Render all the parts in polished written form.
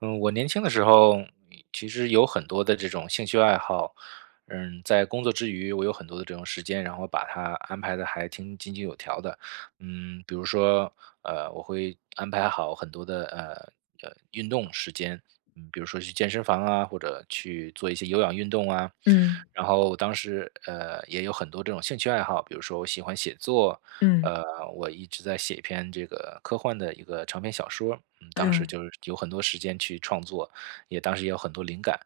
嗯，我年轻的时候其实有很多的这种兴趣爱好，在工作之余，我有很多的这种时间，然后把它安排的还挺井井有条的。比如说，我会安排好很多的运动时间，比如说去健身房啊，或者去做一些有氧运动啊。嗯然后当时也有很多这种兴趣爱好，比如说我喜欢写作，嗯呃，我一直在写一篇这个科幻的一个长篇小说，当时嗯就是有很多时间去创作，也当时也有很多灵感，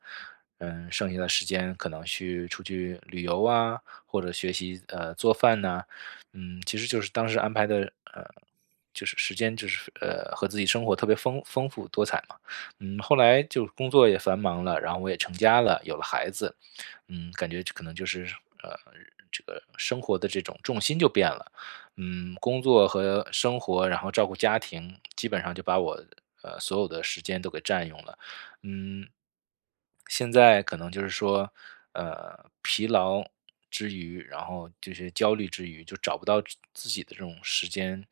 剩下的时间可能去出去旅游啊，或者学习做饭呐、其实就是当时安排的就是时间就是和自己生活特别丰富多彩嘛，后来就工作也繁忙了，然后我也成家了，有了孩子，感觉可能就是呃这个生活的这种重心就变了。工作和生活，然后照顾家庭，基本上就把我所有的时间都给占用了。嗯，现在可能就是说，疲劳之余，然后就是焦虑之余，就找不到自己的这种时间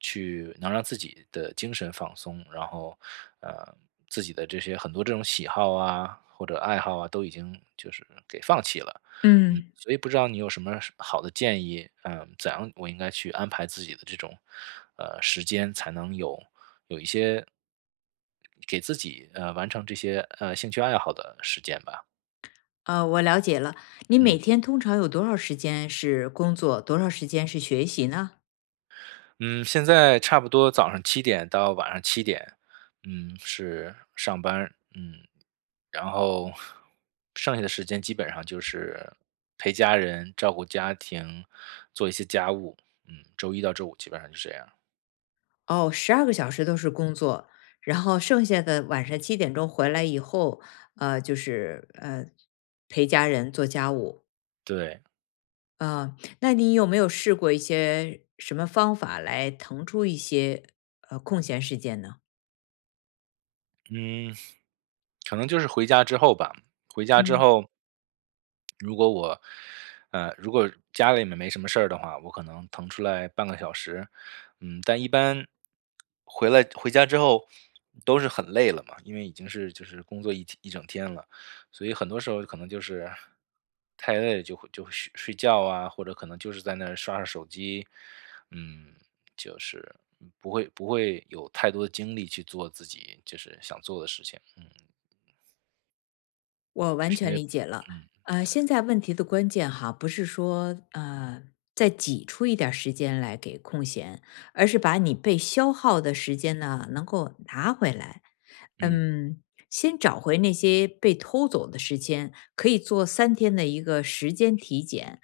去能让自己的精神放松，然后呃自己的这些很多这种喜好啊或者爱好啊，都已经就是给放弃了。嗯，所以不知道你有什么好的建议，怎样我应该去安排自己的这种，时间才能有一些给自己完成这些兴趣爱好的时间吧。我了解了。你每嗯天通常有多少时间是工作，多少时间是学习呢？嗯，现在差不多早上7点到晚上7点，是上班，然后剩下的时间基本上就是陪家人、照顾家庭、做一些家务，周一到周五基本上就这样。哦，12个小时都是工作，然后剩下的晚上七点钟回来以后，就是陪家人做家务。对，啊、那你有没有试过一些什么方法来腾出一些空闲时间呢？嗯，可能就是回家之后吧，回家之嗯。后如果我，如果家里面没什么事儿的话，我可能腾出来半个小时，但一般回来回家之后都是很累了嘛，因为已经是就是工作一天一整天了，所以很多时候可能就是太累了就会睡睡觉啊，或者可能就是在那儿刷刷手机，嗯，就是不会有太多的精力去做自己就是想做的事情，嗯。我完因全为理解了，嗯，对，现在问题的关键哈，不是说再挤出一点儿时间来给空闲，而是把你被消耗的时间呢能够拿回来。嗯，嗯，先找回那些被偷走的时间，可以做三天的一个时间体检，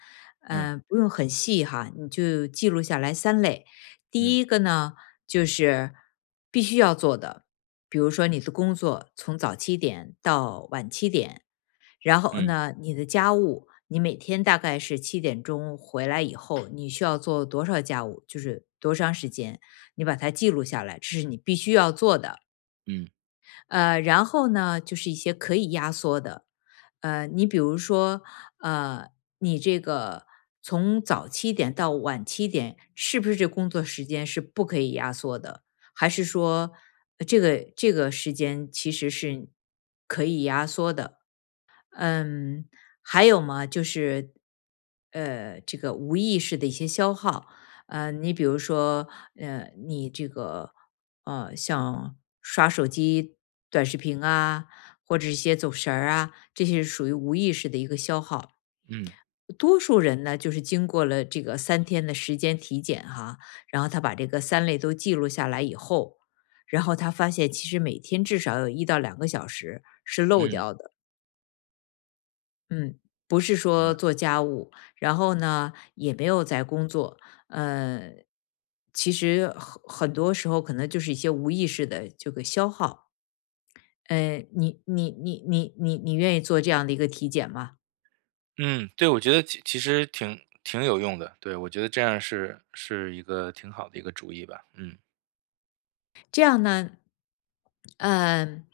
嗯，不用很细哈，你就记录下来三类。第嗯，一个呢，就是必须要做的，比如说你的工作从早七点到晚七点，然后嗯，呢，你的家务，你每天大概是七点钟回来以后，你需要做多少家务，就是多长时间，你把它记录下来，这是你必须要做的。嗯，然后呢，就是一些可以压缩的，你比如说，呃，你这个从早七点到晚七点，是不是这工作时间是不可以压缩的？还是说，这个时间其实是可以压缩的？嗯，还有嘛，就是，这个无意识的一些消耗，你比如说，你这个，像刷手机、短视频啊，或者一些走神儿啊，这些是属于无意识的一个消耗。嗯，多数人呢，就是经过了这个三天的时间体检哈，然后他把这个三类都记录下来以后，然后他发现其实每天至少有1到2个小时是漏嗯，掉的。嗯，不是明说白。做家务，然后呢，也没有在工作。呃，其实很多时候可能就是一些无意识的这个消耗。你愿意做这样的一个体检吗？嗯，对，我觉得其实挺有用的，对，我觉得这样是一个挺好的一个主意吧。嗯，这样呢，嗯，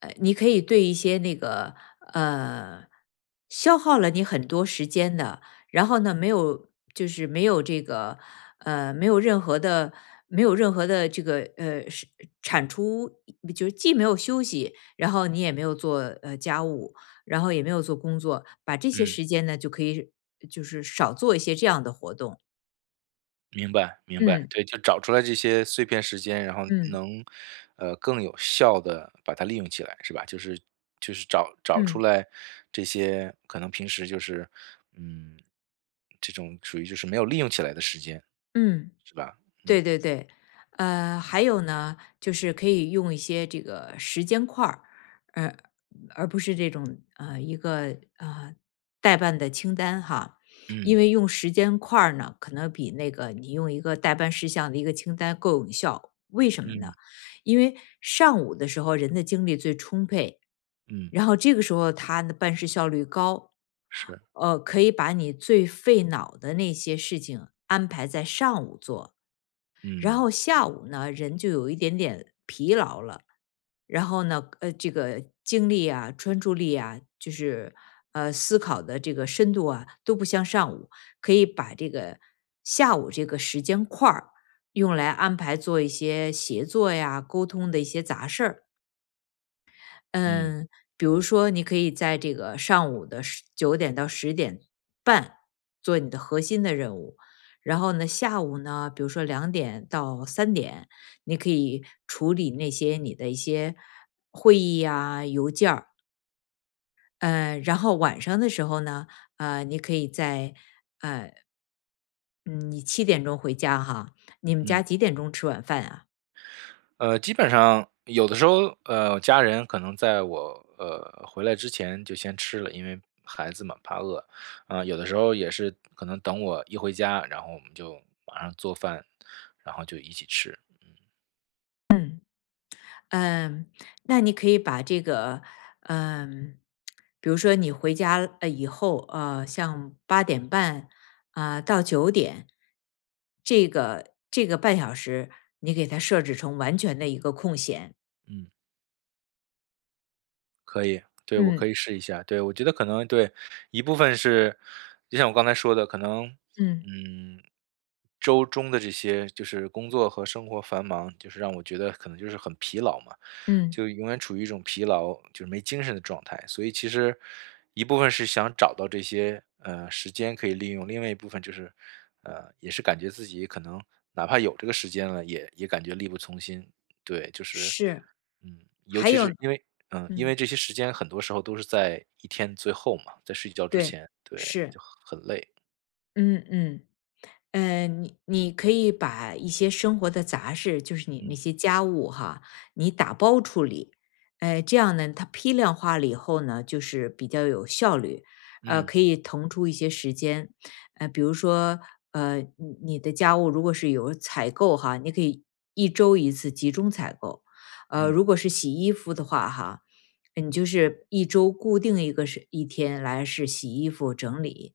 你可以对一些那个呃，消耗了你很多时间的，然后呢，没有就是没有这个呃，没有任何的没有任何的这个是产出，就是既没有休息，然后你也没有做家务，然后也没有做工作，把这些嗯，时间呢就可以就是少做一些这样的活动。明白，明白，嗯对，就找出来这些碎片时间，然后嗯能，更有效的把它利用起来，是吧？就是找找出嗯来这些可能平时就是，嗯，这种属于就是没有利用起来的时间，嗯。是吧？对对对，还有呢，就是可以用一些这个时间块儿，呃，而不是这种一个代办的清单哈，嗯，因为用时间块儿呢，可能比那个你用一个代办事项的一个清单更有效。为什么嗯。呢？因为上午的时候人的精力最充沛，嗯，然后这个时候他的办事效率高，是，可以把你最费脑的那些事情安排在上午做。然嗯后下午呢，人就有一点点疲劳了，然后呢，这个精力啊、专注力啊，就是思考的这个深度啊，都不像上午。可以把这个下午这个时间块儿用来安排做一些协作呀、沟通的一些杂事儿。嗯嗯，比如说你可以在这个上午的19点到10点半做你的核心的任务，然后呢，下午呢，比如说2点到3点，你可以处理那些你的一些会议啊、邮件儿，然后晚上的时候呢，你可以在呃，嗯，你七点钟回家哈，你们嗯，家几点钟吃晚饭啊？基本上有的时候，家人可能在我回来之前就先吃了，因为孩子嘛怕饿，啊、有的时候也是可能等我一回家，然后我们就马上做饭，然后就一起吃。嗯，那你可以把这个，嗯，比如说你回家以后，像八点半啊、到九点，这个半小时，你给它设置成完全的一个空闲。对，我可嗯以试一下。对，我觉得可能对一部分是，就像我刚才说的，可能嗯嗯，周中的这些就是工作和生活繁忙，就是让我觉得可能就是很疲劳嘛。嗯，就永远处于一种疲劳，就是没精神的状态。所以其实一部分是想找到这些时间可以利用，另外一部分就是也是感觉自己可能哪怕有这个时间了，也感觉力不从心。对，就是是。嗯，尤还其有，是因为因为嗯，这些时间很多时候都是在一天最后嘛，在睡觉之对，前，对，是，就很累。嗯嗯。你可以把一些生活的杂事，就是你那嗯些家务哈，你打包处理，这样呢，它批量化了以后呢，就是比较有效率，嗯可以腾出一些时间，比如说，你的家务如果是有采购哈，你可以一周一次集中采购，嗯如果是洗衣服的话哈，你就是一周固定一个是一天来是洗衣服整理，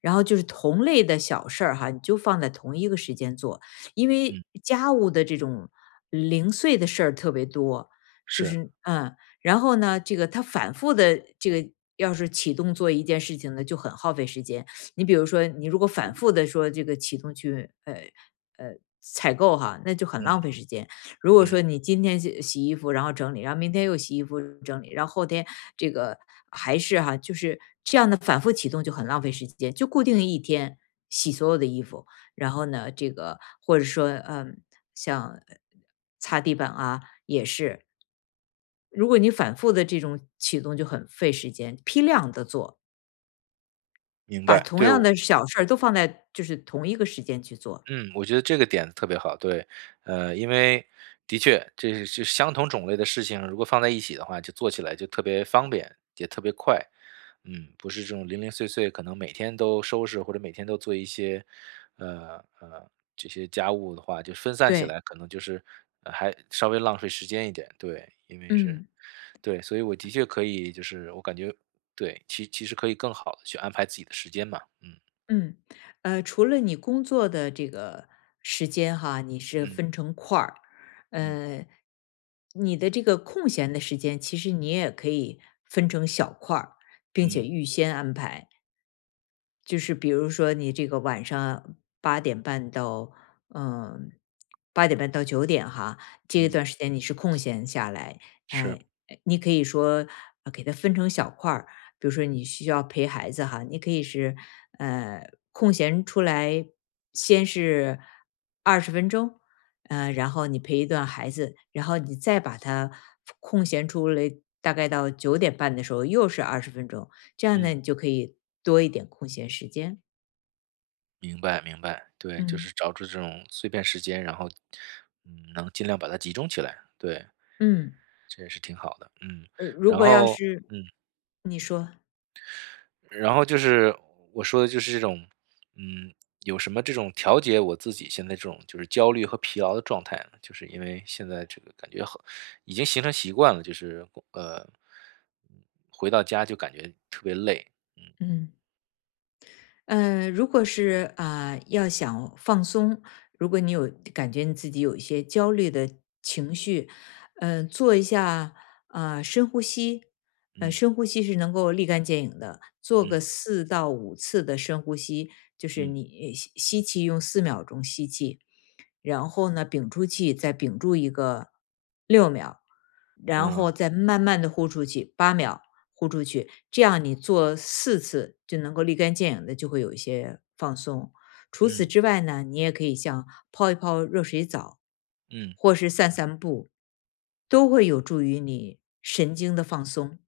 然后就是同类的小事儿哈，你就放在同一个时间做，因嗯，为家务的这种零碎的事儿特别多，就是，是然后呢，这个它反复的这个要是启动做一件事情呢，就很耗费时间。你比如说，你如果反复的说这个启动去呃采购哈，那就很嗯浪费时间。如果嗯，说你今天洗洗衣服，然后整理，然后明天又洗衣服整理，然后后天这个还是哈，就是这样的反复启动就很浪费时间，就固定一天洗所有的衣服，然后呢，这个或者说像擦地板啊也是，如果你反复的这种启动就很费时间，批量的做，明把白。同对，样的小事儿都放在就是同一个时间去做。嗯，我觉得这个点子特别好，对，因为的确，这是就相同种类的事情，如果放在一起的话，就做起来就特别方便，也特别快，不是这种零零碎碎，可能每天都收拾或者每天都做一些，呃呃，这些家务的话，就分散起对，来，可能就是，还稍微浪费时间一点，对，因为是，嗯。对，所以我的确可以，就是我感觉，对，其实可以更好的去安排自己的时间嘛，嗯嗯，除了你工作的这个时间哈，你是嗯分成块儿，嗯呃，你的这个空闲的时间，其实你也可以分成小块儿，并且嗯预先安排。就是比如说你这个晚上八点半到嗯8点半到9点哈，这一嗯，段时间你是空闲下来，是。呃，你可以说给它分成小块儿，比如说你需要陪孩子哈，你可以是呃空闲出来，先是二十分钟，然后你陪一段孩子，然后你再把它空闲出来，大概到9点半的时候又是二十分钟，这样呢，嗯，你就可以多一点空闲时间。明白明白，对，就嗯是找出这种碎片时间，然后，能尽量把它集中起来，对，嗯这也是挺好的，如然果要后，是嗯，你说，然后就是我说的就是这种，嗯，有什么这种调节我自己现在这种就是焦虑和疲劳的状态呢？就是因为现在这个感觉很，已经形成习惯了，就是呃，回到家就感觉特别累，嗯如果是啊、要想放松，如果你有感觉你自己有一些焦虑的情绪，做一下啊、深呼吸，嗯深呼吸是能够立竿见影的，做个嗯4到5次的深呼吸，就是嗯你吸气用4秒钟吸气，然后呢，屏住气，再屏住一个6秒，然嗯后再慢慢的呼出去8秒，呼出去，这样你做4次就能够立竿见影的就会有一些放松。除此嗯之外呢，你也可以像泡一泡热水澡，嗯。或是散散步，都会有助于你神经的放松。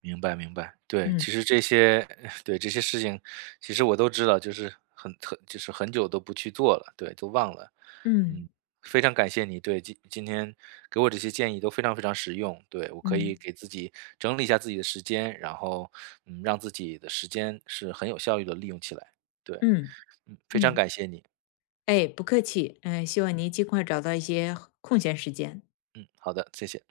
明白明白，对，嗯其实这些 对，这些事情其实我都知道，就是很就是很久都不去做了，对，都忘了。嗯嗯，非常感谢你，对，今天给我这些建议都非常非常实用，对，我可以嗯给自己整理一下自己的时间，然后，让自己的时间是很有效率的利用起来，对，嗯非常嗯，感谢你，哎，不客气，希望您尽快找到一些空闲时间。嗯，好的，谢谢。